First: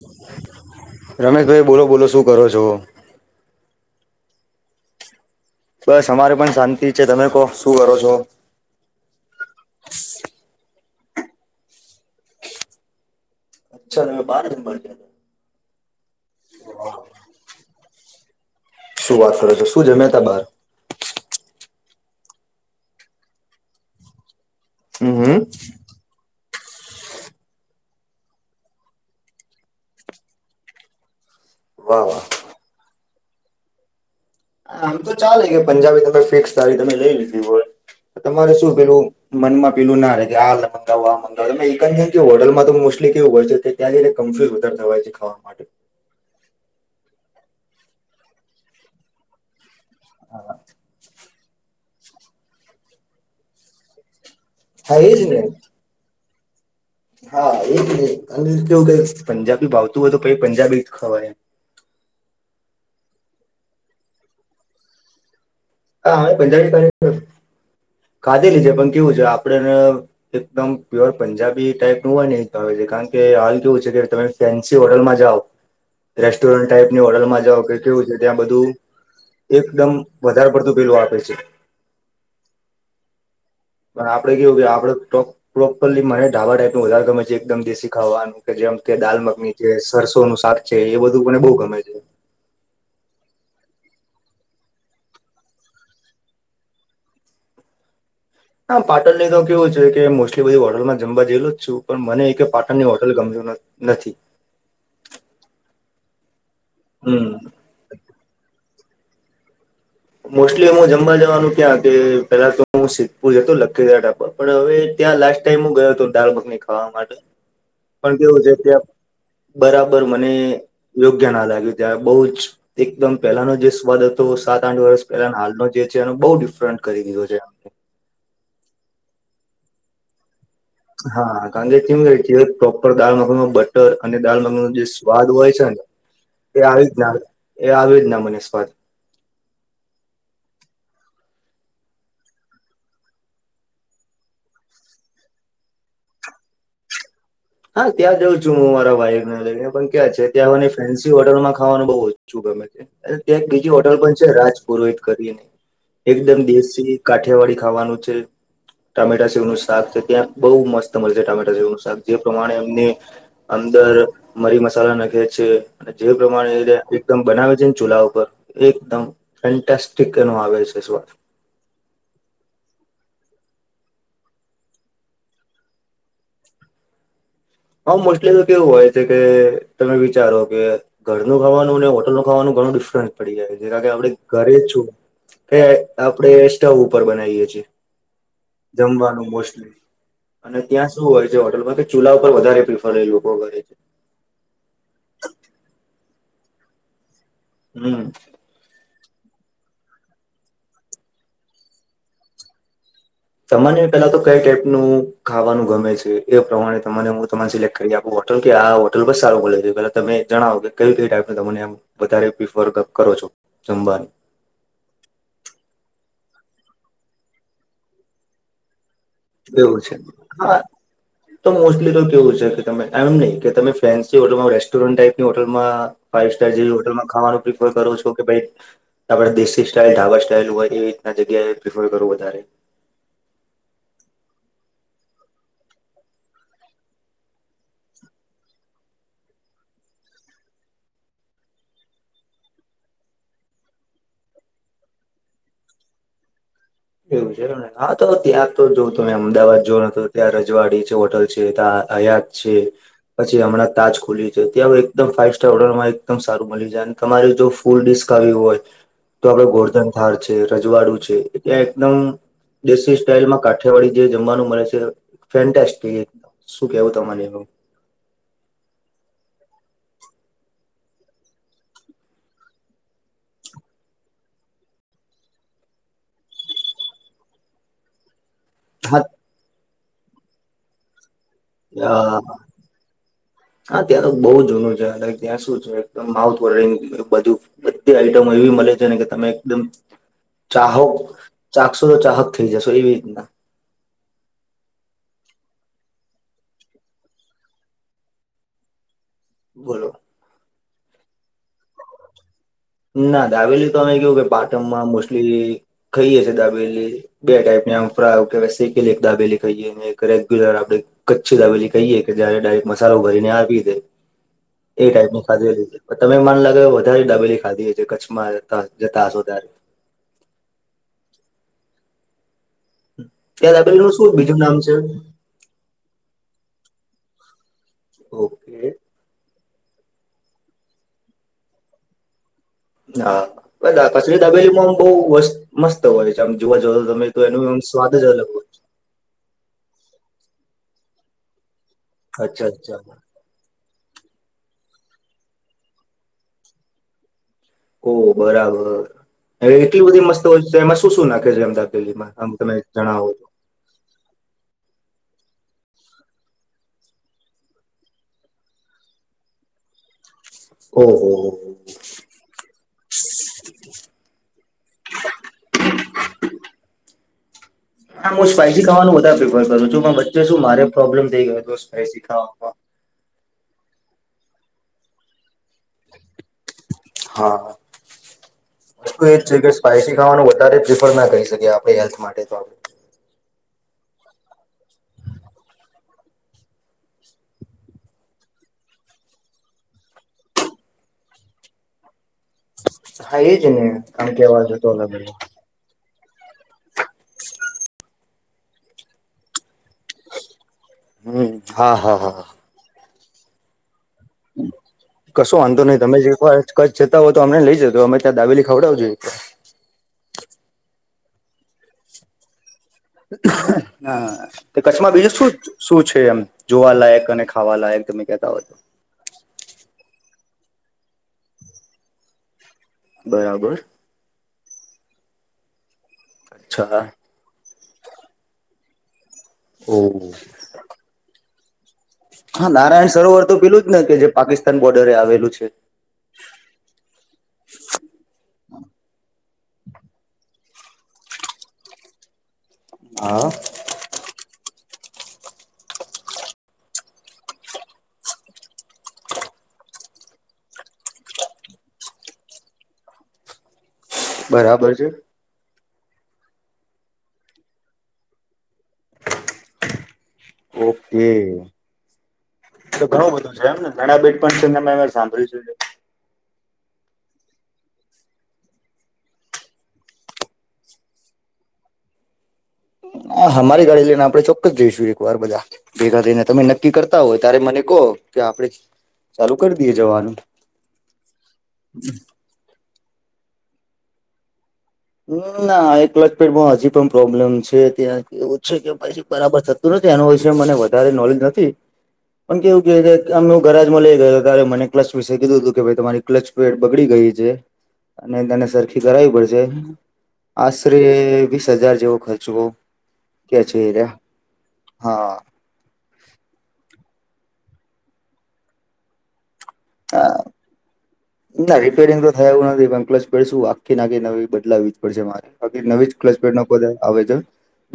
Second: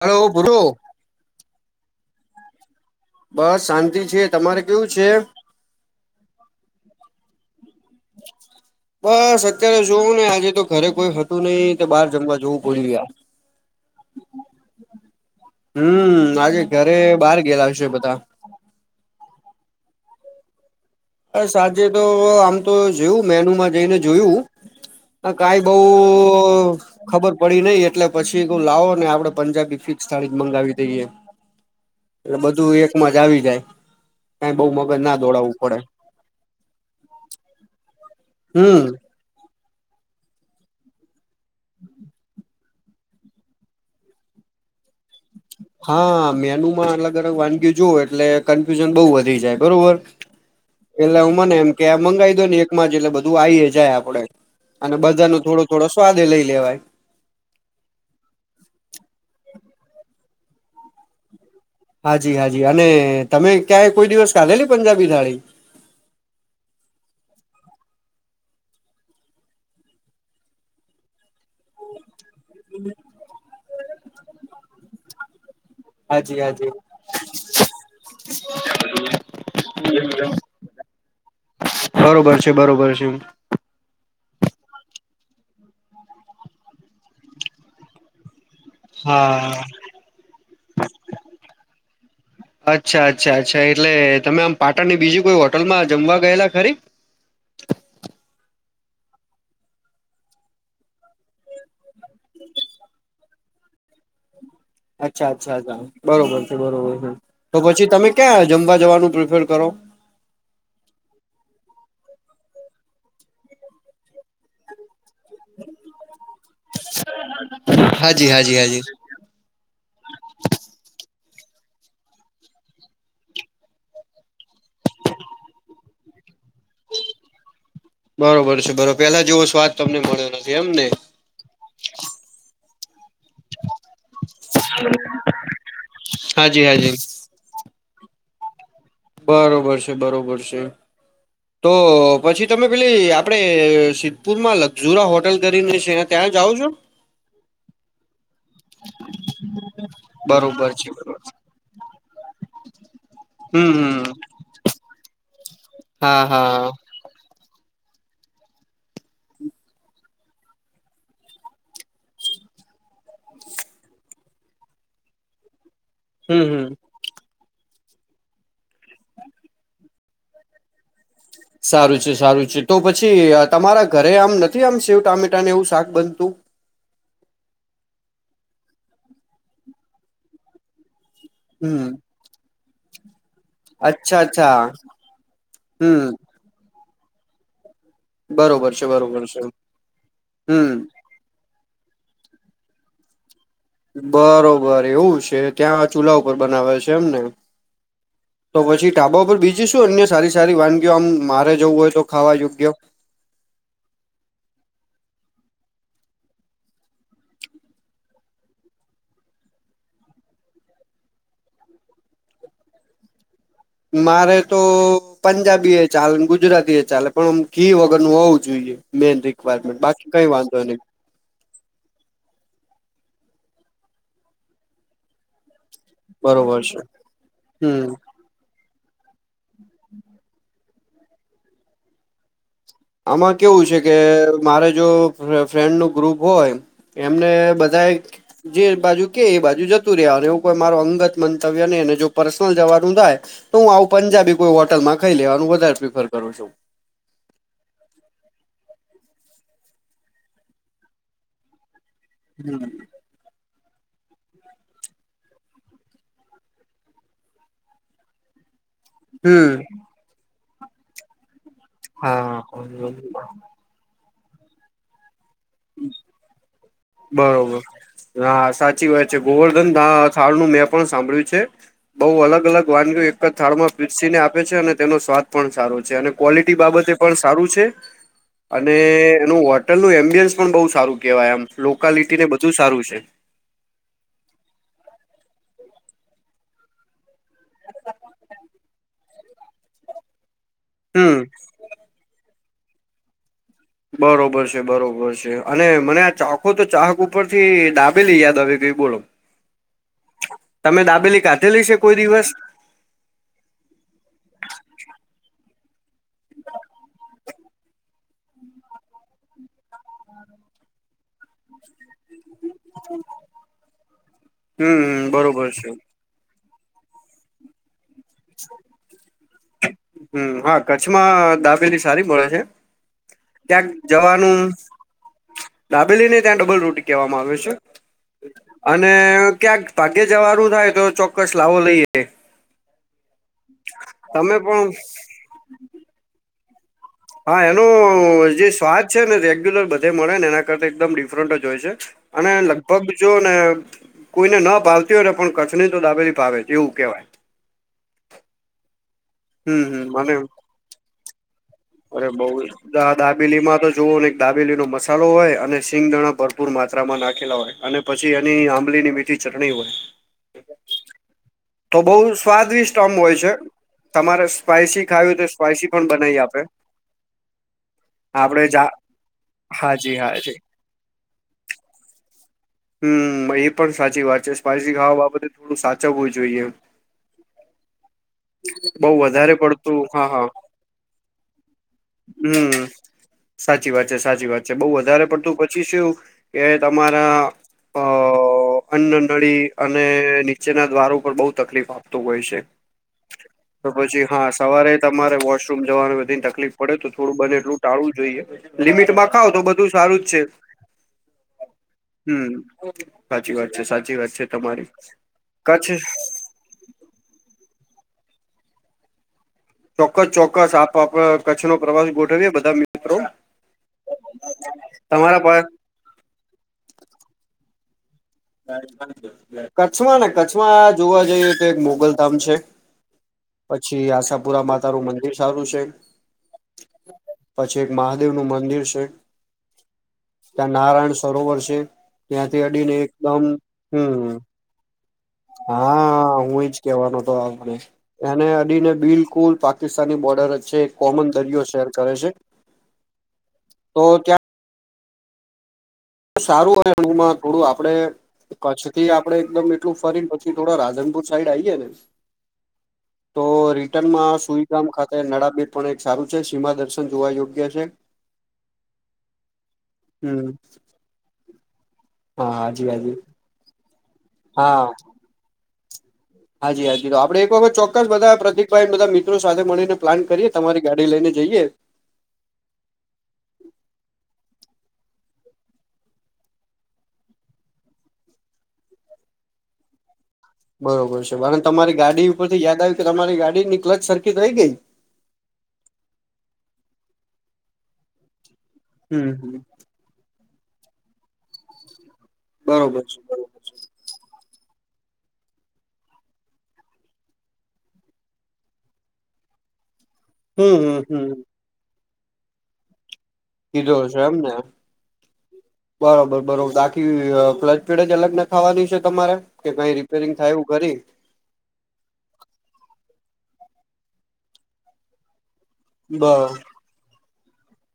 Hello બોલો. રમેશભાઈ બોલો બોલો શું કરો છો. બસ શાંતિ છે. તમારે કેવું છે? બસ અમારે પણ શાંતિ છે. તમે કો? બસ અત્યારે જોવ ને આજે તો ઘરે કોઈ હતું નહિ તે બહાર જમવા જવું પડ્યું યાર. અચ્છા તમે બાર જમવા ગયાં તા. હમ્મ આજે ઘરે બહાર ગયેલા છે બધા. શું વાત કરો છો શું જમ્યા તા બાર. અ સાંજે તો આમ તો જોયું મેનુમાં જઈને જોયું. હમ હું હમ કાલ બઉ ખબર પડી નઈ એટલે પછી એ લાવો ને આપડે પંજાબી ફિક્સ થાળી જ મંગાવી દઈએ. વાહ વાહ. એટલે બધું એકમાં જ આવી જાય. કઈ બઉ આમ મગજ તો ના ચાલે દોડાવવું કે પડે પંજાબી તમે ફિક્સ થાળી તમે લઈ લીધી હોય તમારે શું હમ પેલું મન માં પેલું ના રે કે આ મંગાવું, આ મંગાવું એક જ હોટલ તો મોસ્ટલી કેવું હોય છે કે ત્યા જઈ ને કનફ્યુઝ વધારે થવાય છે ખાવા માટે. હા મેનુમાં અલગ અલગ વાનગી ઓ જોવો એટલે કન્ફ્યુઝન બો વધી જાય બરોબર. એટલે હું મને એમ કે મંગાવી દો ને એક માં જ એટલે બધું આઈએ જાય આપડે. અને હા એ જ બધાનો ને થોડો થોડો સ્વાદ એ લઈ લેવાય. હા એ કેવું કે પંજાબી ભાવતું હોય તો પછી પંજાબી જ ખવાય. હાજી હાજી અને તમે ક્યાંય કોઈ દિવસ ખાધેલી પંજાબી થાળી. હા અમે પંજાબી [unintelligible] ખાધેલી છે પણ કેવું છે આપડે એકદમ પ્યોર પંજાબી ટાઈપ નું હોય ને છે કારણ કે હાલ કેવું છે કે તમે ફેન્સી હોટલમાં જાઓ હાજી રેસ્ટોરન્ટ હાજી ટાઈપની હોટલમાં જાવ કે કેવું છે ત્યાં બધું એકદમ [unintelligible] આપે છે. બરોબર છે બરોબર છે. પણ આપડે કેવું છે કે આપડે પ્રો પ્રોપરલી મળે ઢાબા ટાઈપ નું ગમે છે એકદમ દેશી ખાવાનું. કે જેમ કે દાલ મખની હા છે, સરસો નું શાક છે એ બધું મને બઉ ગમે છે. અચ્છા અચ્છા અચ્છા એટલે તમે આમ પાટણની બીજી કોઈ હોટલમાં જમવા ગયેલા ખરી? હા પાટણ ની તો કેવું છે કે મોસ્ટલી બધી હોટલમાં જમવા ગયલો જ છું. પણ મને એકે પાટણની હોટલ ગમતી નથી. અચ્છા અચ્છા્ બરોબર છે બરોબર છે. હમ તો પછી તમે ક્યાં જમવા જવાનું પ્રિફર કરો? મોસ્ટલી અમે જમવા જવાનું ક્યાં કે પેલા તો હું સિદ્ધપુર હતુ લખીદરા ઢાબા પર પણ હવે ત્યાં લાસ મેં ગયો હતો દાળ મખની ખાવા માટે પણ હાજી કેવું છે હાજી હાજી ત્યાં બરાબર મને યોગ્ય ના લાગ્યું ત્યારે બો જ એકદમ પહેલાનો જે સ્વાદ હતો સારો આઠ વર્ષ પહેલા હાલનો જે છે એનો બો ડિફરન્ટ કરી દીધો છે એમાને બરોબર છે બરોબર પેલા જેવો સ્વાદ તમને મળ્યો નય એમ ને. હા કારણકે કેવુ હોય છે ટોપ દાલ મગ નું બટર અને દાલ મખ ની નો જે સ્વાદ હોય છે ને એ હાજી આવી જ હાજી દાલ એ આવે જ ના મને સ્વાદ. બરોબર છે બરોબર છે. તો પછી તમે પેલી આપણે સિદ્ધપુરમાં લકઝુરા હોટલ કરીને છે. ત્યાં જવો છો. હા ત્યાં જઉં છું હું મારા ભાઈને લઈને પણ ક્યાં છે ત્યાં મને બરોબર છે ફેન્સી બરોબર છે. હોટલમાં ખાવાનું બઉ ઓછું ગમે છે ત્યા અને ત્યાં હમ બીજી હોટલ હમ પણ છે રાજપુરોહિત કરીને હા એકદમ હા દેશી કાઠિયાવાડી ખાવાનું છે ટામેટા સેવ નું શાક છે ત્યાં બો મસ્ત મળે છે ટામેટા સેવ નું શાક. જે પ્રમાણે એમને અંદર મરી મસાલા નાખયા છે અને જે હમ પ્રમાણે એ હમ [unintelligible] એકમ બનાવે છે ને ચૂલા ઉપર એકદમ ફેન્ટાસિક ન આવે છે સ્વાદ સારું છે સારું છે તો પછી તમારા ઘરે આમ નથી આમ શેવ ટામેટાને એવું શાક બનતું હ મોસ્ટલી તો કેવું હોય છે કે તમે વિચારો કે ઘરનું ખાવાનું હમ હોટલનું ખવાનું ઘણું ડિફરન્સ પડી જાય જે કે આપણે અચ્છા ઘરે અચ્છા જ છું કે હમ આપણે સ્ટવ ઉપર બનાવીએ છીએ બરોબર છે બરોબર જમવાનું છે મોસ્ટલી અને હમ ત્યાં શું હોય છે હોટલમાં કે ચૂલા ઉપર વધારે પ્રિફર લોકો કરે છે. બરોબર એવું છે ત્યાં ચૂલા ઉપર બનાવે છે એમને. હમમ. તો પછી ઢાબા પર બીજીશું અન્ય સારી સારી વાનગી આમ મારે જવું હોય તો ખાવા યોગ્ય તમને પેલા તો કઈ ટાઈપ નું ખાવાનું ગમે છે એ પ્રમાણે તમને હું તને સિલેક્ટ કરી આપ હોટલ કે આ હોટલ બસ સારું બો છે પેલા તમે જણાવો કે કઈ કઈ ટાઈપ તમને આમ વધારે પ્રિફર કરો છો. જમવાનું મારે તો પંજાબી એ ચાલે ગુજરાતી એ ચાલે પણમ ઘી વગર નું હોવું જોઈએ મેન રી એવું મેન્ટ છે બાકી કઈ હા વાંધો નહીં તો મોસ્ટલી તો કેવું છે કે તમે એમ નહી કે તમે ફેન્સી હોટલમાં રેસ્ટોરન્ટ ટાઈપની હોટલમાં ફાઈવ સ્ટાર બરોબર જેવી છે હોટલમાં ખાવાનું પ્રિફર કરો હમ છો કે ભાઈ આપડણે દેશી સ્ટાઈઇલ ઢાબા સ્ટાઈલ હોય એ રીતના જગ્યાએ પ્રિફર કરવું વધારે આમાં કેવું છે કે મારે જો ફ્રેન્ડ નું ગ્રુપ હોય એમને બધા એક જે બાજુ કે એ બાજુ જતું રહ્યા એવું કોઈ મારો અંગત મંતવ્ય નહીને જો પર્સનલ જવાનું થાય તો હું આવું પંજાબી કોઈ હોટલમાં ખાઈ લેવાનું વધારે પ્રિફર કરું છું. એવું છે એને હા તો ત્યાં તો જો તમે અમદાવાદ જોઓ તો ત્યાં રજવાડી છે હોટલ છે ત્યાં હયાત છે. હમ પછી હમણાં તાજ ખુલીયું છે ત્યાં એકદમ ફાઇવ સ્ટાર હોટલમાં એકદમ સારું મળી જાય અને તમારી જો સ્કૂલ ડિસ્ક આવી હોય તો આપડે હમ ગોરધન થાર છે રજવાડું છે ત્યાં એકદમ હા દેશી સ્ટાઈલમાં કા યાવાડી જે જમવાનું મળે છે ફેન્ટસ્ટિક બરોબર હા સાચી વાત છે ગોવર્ધન થાળ નું મેં પણ સાંભળ્યું છે બઉ અલગ અલગ વાનગી એક જ થાળમાં પીરસીને આપે છે અને તેનો સ્વાદ પણ સારો છે અને. ક્વોલિટી બાબતે પણ સારું છે. [unintelligible] અને હા એનું હોટલનું એમ્બિયન્સ પણ બહુ સારું કેહેવાય એમ અ લોકાલિટીને બધું સારું છે. હા ત્યાં તો બહુ જૂનું છે ત્યાં શું છે માઉથ વોશિંગ બધું. બધી આઈટમો એવી મળે છે ને કે તમે એકદમ. ચાહોક હમ ચાકસો તો ચાહક થઈ જશો એવી રીતના. બરોબર છે બરોબર છે અને મને આ ચાખો તો ચાહક ઉપર થી ડાબેલી યાદ આવી ગયુ. બોલો. બોલો. તમે દાબેલી ખાધેલી છે કોઈ દિવસ. ના દાબેલી તો અમે કેવું કે પાટણમાં મોસ્ટલી. ખાઈએ દાબેલી બે ટાઈપ ફરા આવ કે સેકેલી એક દાબેલી ખાઈએ. એક રેગ્યુલર આપડે કચ્છી દબેલી કહીએે. કે જયારે ડાયરેક મસાલો ભરીને આપી દે એ હમ ટાઈપ ની બરોબર ખાધેલી છે તમે મન લાગે વધારે ડાબેલી ખાધી હે છે કચ્છમાં જતા હશો ત્યારે. હમ્મ હા કચ્છમાં દાબેલી સારી મળે છે. ત્યાં ક્યાંક દાબેલીનું શું બીજું જવાનું નામ છે દાબેલી ને ત્યાં ડબલ રોટી કહેવામાં આવે છે. ઓ અને ક્યાંક ભાગે જવારું થાય તો ચોક્કસ લાવો લઈએ. હા પછ તમે પણ દાબેલીમાંમ બહસ્ત મસ્ત હોય છે આમ જોવા જતા તો તમે. તો હા એનું આમ સ્વાદ જ અલગ એનું હોય જે સ્વાદ. ને રેગ્યુલર બધે મળે ને એના કર એકદમ ડિફરન્ટ જ હોય છે છે અને અચ્છા લગભગ અચ્છા જો. કોઈને ના પાલતી હોય ને પણ કચ્છની તો દાબેથી ભાવે છે એવું કેવાય. ઓ બરાબર હ હમ એટલી હમ બધી મને મસ્ત હોય છે એમાં શું શું નાખે છે એમ. અરે દાબેલીમાં બઉ આમ તમે જણાવો દાબેલી માં તો જુઓ ને દાબેલી નો મસાલો હોય અને સિંગ દણા ભરપૂર માત્રા માં નાખેલા હોય અને પછી એની આંબલીની મીઠી તીખી ચટણી હોય. ઓ હો હો તો બહુ સ્વાદવિષ્ટ આમ હોય છે તમારે સ્પાઈસી ખાવું તો સ્પાઈસી પણ બનાવી આપે. હા હું આપડે સ્પાઈસી જા ખાવાનું બધારે પ્રિફર કરું છું હાજી પણ બચ્ચે હાજી. શું મારે પ્રોબ્લેમ થઈ ગયો હતો સ્પાઈસી ખાવા. હમ એ પણ સાચી વાત છે સ્પાઈસી ખાવા બાબતે થોડું સાચવ હોવું જોઈએ. હા. બઉ એ જ વધારે છે કે પડતું સ્પાઈસી હા હા ખાવાનું વધારે પ્રિફર ના કરી શકીએ આપણે હેલ્થ માટે તો આપ. હમ સાચી વાત છે સાચી વાત છે બઉુ વધારે પડતું પછી શું કે તમારા. અ અન્ન નળી અને નીચેના દ્વારો પર બહુ તકલીફ આપતું હોય છે. હા, એ જ તો ને પછી આમ હા કેવા જતો સવારે અલગ અલગ. તમારે વોશરૂમ જવાનું બધીને તકલીફ. પડે તો થોડું બને એટલું ટાળવું જોઈએ લિમિટ માં ખાવ તો બધું સારું જ છે. હમ હા હા. હા. હમ સાચી વાત છે સાચી વાત છે. તમારી કશું વાંધો નહીિ કચ્છ તમે જે કય કચછ જતા હોય તો અમને લઈ જશે તો અમે ત્યાં દાેલી ખવડાવું જોઈએ. ચોક્કસ ચોક્કસ આપડ કચ્નો પ્રવાસ ગોઠવીએ બધા. મિત્રો હા કચ્છમાં બીજું તમારા શું. પા શું છે એમ જોવાલાયક અને ખાવા લયક તમે ક. કચ્છમાં ને કચ્છમાં જોવા જઈએ તો એક મોગલધામ છે. બરાબર પછી આશાપુરા માતા નું મંદિર સારું છે. પછઃ. પછી એક મહાદેવ નું મંદિર છે. હમ. ત નારાયણ સરોવર છે ત્યાંથી હા અડીને એક. નારાયણ સરોવર તો પેલું જ ને કે જે પાકિસ્તાન બોર્ડરે આવેલું છે હા હું એજ કેવાનો હતો આ એને અડીને બિલકુલ પાકિસ્તાની બોર્ડર જ છે એક કોમન દરિયો શેર કરે છે હા તો ક્યા સારું હોય એણમાં થોડું આપડે કચ્છ થી આપડે એકદમ એટલું ફરી પછી થોડા રાધનપુર સાઈડ આએે ને તો રિટર્નમાં સુઈ ગામ બરાબર છે ખાતે નડાબીર પણ એક સારું છે સીમા દર્શન જોવા યોગ્ય છે હમ ઓકે તો હાજી ઘણું બધું છે એમને ઘણા બેટ પણ છે હા ને સાંભળીું હાજી હા આપડ એક વખત ચોક્કસ બધા પ્રતિકભાઈ બધા મિત્રો સાથે મળીને પ્લાન કરીએ તમારી ગાડી લઈને જઈએ હા અમારી ગાડી લઈને આપડે ચોક્કસ જઈશું એક વાર બધા ભેગા થઈને તમે નક્કી કરતા હોય ત્યારે મને કહો કે આપણે ચાલુ કરી દઈએ જવાનું બરોબર છે પણ તમારી ગાડી ઉપર થી યાદ આવી કે તમારી ગાડીની ક્લચ સરખીટ રહી ગઈ ના એકલ જ પેટમાં હજી પણ પ્રોબ્લેમ છે ત્યાં એવું છે કે પછી હમ્મ બરાબર હમ્મ થ નથી એનો વિષ મને વધારે નોલેજ નથી પણ કેવું કે બરોબર છે અમે બરોબર છે કરરાજમાં લઈ ગયો ત્યારે મને ક્લચ વિશે કીધું હતું કે ભાઈ તમારી ક્લચ પેડ બગડી ગઈ છે અને તને સરખી કરાવવી પડશે હમ્મ હમ્મ આશરે હમ્મ વીસ હજાર જેવો ખર્ચવો કે છે એ કીધો રહ્યા, હશે એમને હા. બરોબર બરોબર બાકી ક્લચ ફેડ અજ અલગ ના થાવાની છે તમારે કે કઈ રિપેરિંગ થાયું કરી. ના રિપેરિંગ તો થયા એવું નથી પણ પ્લસ શું આખી નાખી નવી બદલાવવી જ પડશે મારે નવી જ બ ક્લચપેડ નાતે આવે છે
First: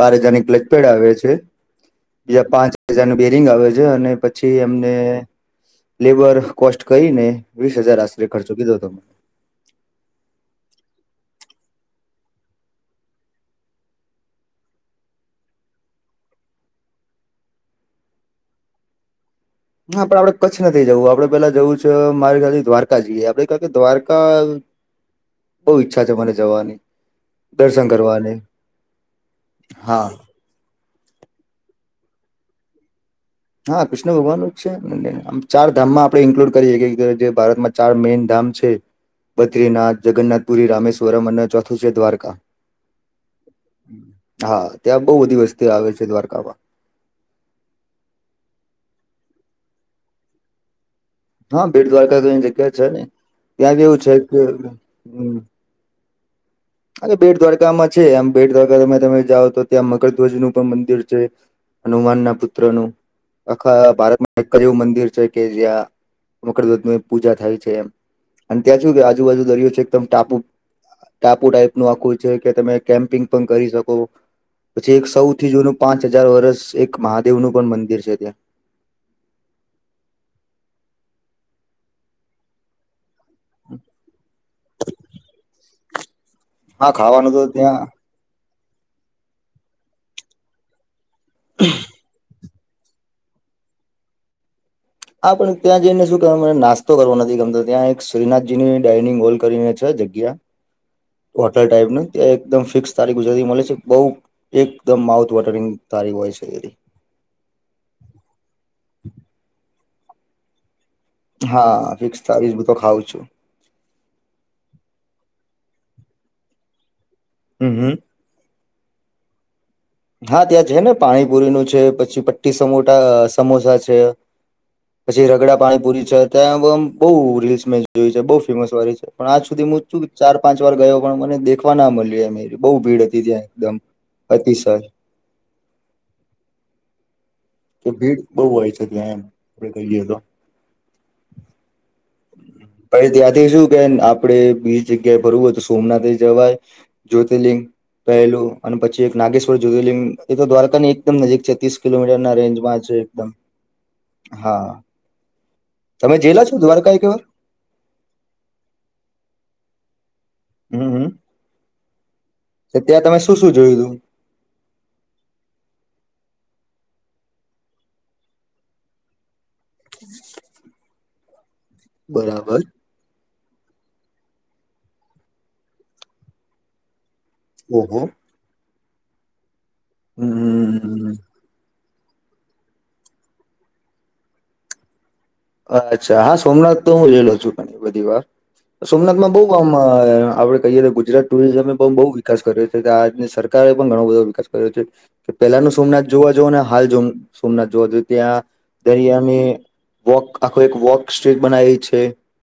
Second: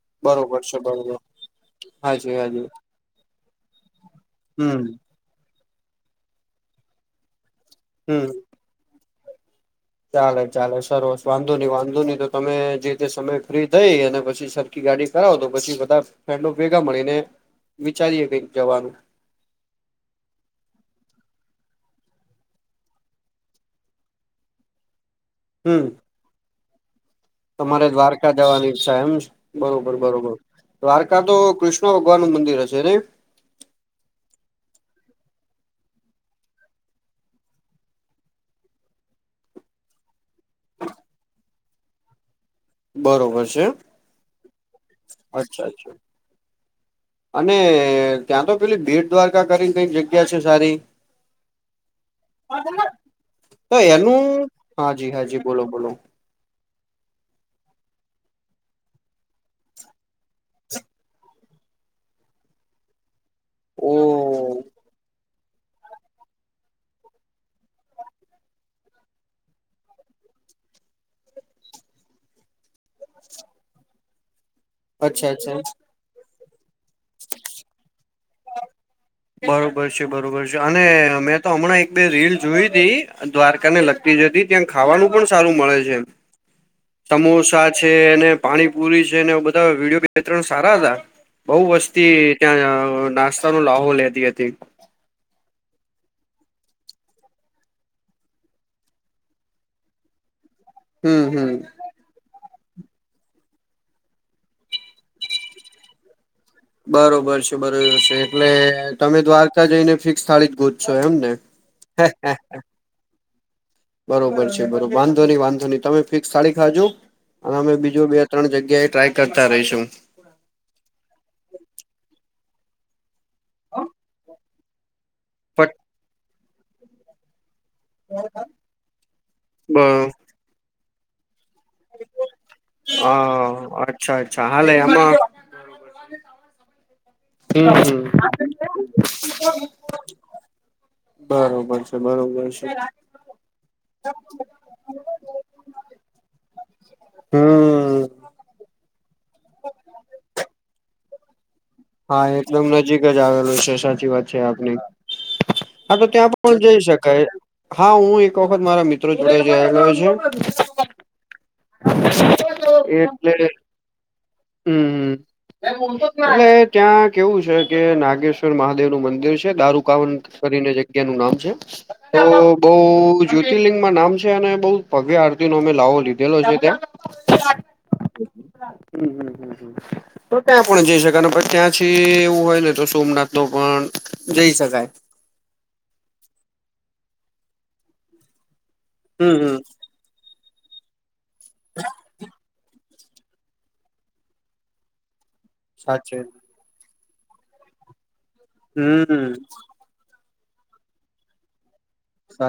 બાર હજારની બરોબર છે ક્લચપેડ આવે બરોબર છે હાજી બીજા હાજી પાંચ હજારનું બેરિંગ આવે છે અને પછી હમ એમને લેબર કોસ્ટ કરીહીને વીસ હજાર હમ આશરે ખર્ચો કીધો તમે ચાલે ચાલે સરવસ વાંધો નહી વાંધો નહી તો તમે જે તે સમય ફ્રી થઈ અને પછી સર ગાડી કરાવો તો પછી બધા ફન્ડો ભેગા મળીને વિચારીએ કઈક જવાનું. હ પડ આપડે કચ્છ નથી જવું, આપડે પેલા જવું છે મારી ખ્યાથી દ્વારકા જઈએ આપડે કા કે દ્વારકા બો હમ ઈચ્છા છે મને જવાની. દર્શન તમારે દ્વારકા કરવાની જવાની ઈચ્છા એમ, બરોબર હા બરોબર. દ્વારકા તો કૃષ્ણ ભગવાનનું મંદિર હશે ને? હા કૃષ્ણ ભગવાનનું જ છે, આમ ચાર ધામમાં આપણે ઇન્કલુડ કરીએ કે જે ભારતમાં ચાર મેઈન ધામ છે બદ્રીનાથ, જગરનાથપુરી, રામેશ્વરમ અને ચોથું છે દ્વારકા. બરોબર છે હા ત્યાં બઉ બધી અચ્છા વસ્તી અચ્છા આવે છે દ્વારકામાં. અને ત્યાં તો પેલી ભીડ દ્વારકા કરીને કઈ જગ્યા છે સારી? હા બેટ દ્વારકા તો એની જગ્યા છે ને તો ત્યાં કેવું છે એનું, કે હા જી, હા હમ જી, બોલો બોલો. અરે બેટ દ્વારકામાં છે આમ બેટ દ્વારકા તમે જાઓ તો ત્યાં મકરધ્વજ નું પણ મંદિર છે. હનુમાન ના પુત્ર નું ઓ આખા ભારત એક જ એવું મંદિર છે કે જ્યાં મકરધજની પૂજા થાય છે એમ અને ત્યાં સુું કે આજુબાજુ દરિયો છે એકદમ ટા પુ ટાઈપ નું આખુય છે કે તમે કેમ્પિંગ પણ કરી શકો. પછી એક અચ્છા સૌથી અચ્છા જનું પાંચ હજાર વરષ એક મહાદેવનું પણ મંદિર છે ત્યા. બરોબર છે બરોબર છે અને મેં તો હમણાં એક બે રીલ જોઈ તી અન દ્વારકા ને લગતી જતી ત્યાં ખાવાનું પણ સારું મળે છે. હા ખાવાનું તો સમોસા ત્યાં છે અને પાણી પુરી છે ને બધા વિડીયો બે ત્રણ સારા હતા. બઉુ વસ્તુ ત્યાં નાસ્તા ના લાહો લેતી હતી. આ પણ ત્યાં જઈને શું કે મને નાસ્તો કરવાો નથી ગમતો ત્યાં એક શ્રીનાથજી ની ડાઇનિંગ હોલ કરીને છે જગ્ યા હમ હમ હોટલ ટાઈપનું ત્યાં એકદમ ફિક્સ તારી ગુજરાતી મળે છે બઉુ એકદમ માઉથ વોટરિંગ તારી હોય છે એરી બરોબર છે બરોબર છે, એટલે તમે દ્વારકા જઈને ફિક્સ થાળી જ ગોજશો એમ? ને હા, ફિક્સ થાડી જ હું તો ખાવ છું. બરોબર છે બરોબર વાંધો નહી વાંધો નહી, તમે ફિક્સ સાળી ખાજો અને હમ અમે હમ બીજો બે ત્રણ જગ્યા એ ટ્રાય કરતા રહીશું. હા ત્યાં છે ને પાણીપુરીનું છે, પછી પટ્ટીા સમોટા સમોસા છે. પછી રગડા પટ પાણીપુરી છે ત્યાં એમ રીલ્સ મે જોયું છે બહુ ફેમસ વારી છે પણ આજ સુધી બ હું છું ચાર પાંચ વાર ગયો પણ મને દેખ ના મલ્યું એમ બહુ ભીડ હતી ત્યાં હા એકદમ, અચ્છા અચ્છા હાલે અતિસય. એમાં હમ તો ભીડ બહુ હોય છે ત્યાં એમ આપડે કહીઈ તો. બરોબર છે બરોબર છે. ભઈ ત્યાંથી શું કે આપડે બીઈ જગ્યાએ ભરવું હોય તો સોમનાથ એ જવાય જ્યોતિર્લિંગ હમ પહેલું અને પછી એક નાગેશ્વર જ્યોતિર્લિંગ એ તો દ્વારકાની એકદમ નજીક છે તીસ હા એકદમ નજીક જ આવેલું છે સાચી વાત છે હા આપની. હા તો તમે ત્યાં પણ જેલા છો પણ જઈ દ્વારકા એક વાર શકાય. હા હું એક વખત મારા મિત્રો જોડ રેહલો છું. હમ તો ત્યાં તમે એટલે શું શું જોયું તું હમ્મ હમ્મ, એટલે એ ત્યાં કેવું છે કે નાગેશ્વર મહાદેવ નું મંદિર છે દારૂકાવન કરીને જગ્યા નું નામ છે. તો બરાબર બઉ જ્યોતિર્લિંગમાં નામ છે અને બઉ ભવ્ય આરતી નો અમે લાવો લીધેલો છે ત્યાં ઓહો તો ક્યાં પણ જઈ હમ શક ન પછ ત્યાંથી એવું હોય ને તો સોમનાથ નો પણ જઈ શકાય. અચ્છા હા સોમનાથ તો હું રેલો છું ઘણી બધી વાર, સોમનાથમાં હમ બહુ હમ આમ આપડે કહીએ તો ગુજરાત ટુરિઝમે એ પણ બહુ વિકાસ કર્યો છે આજની સર કારે પણ ઘણો બધો વિકાસ કર્યો છે. કે પેહલાનું સોમનાથ સાચે જોવા જાવ ને હાલ જો સોમનાથ જોવાઈએ ત્યાં હમ દરિયાની વોક આખો એક વોક સ્ટ્રીટ બનાવી છે. સા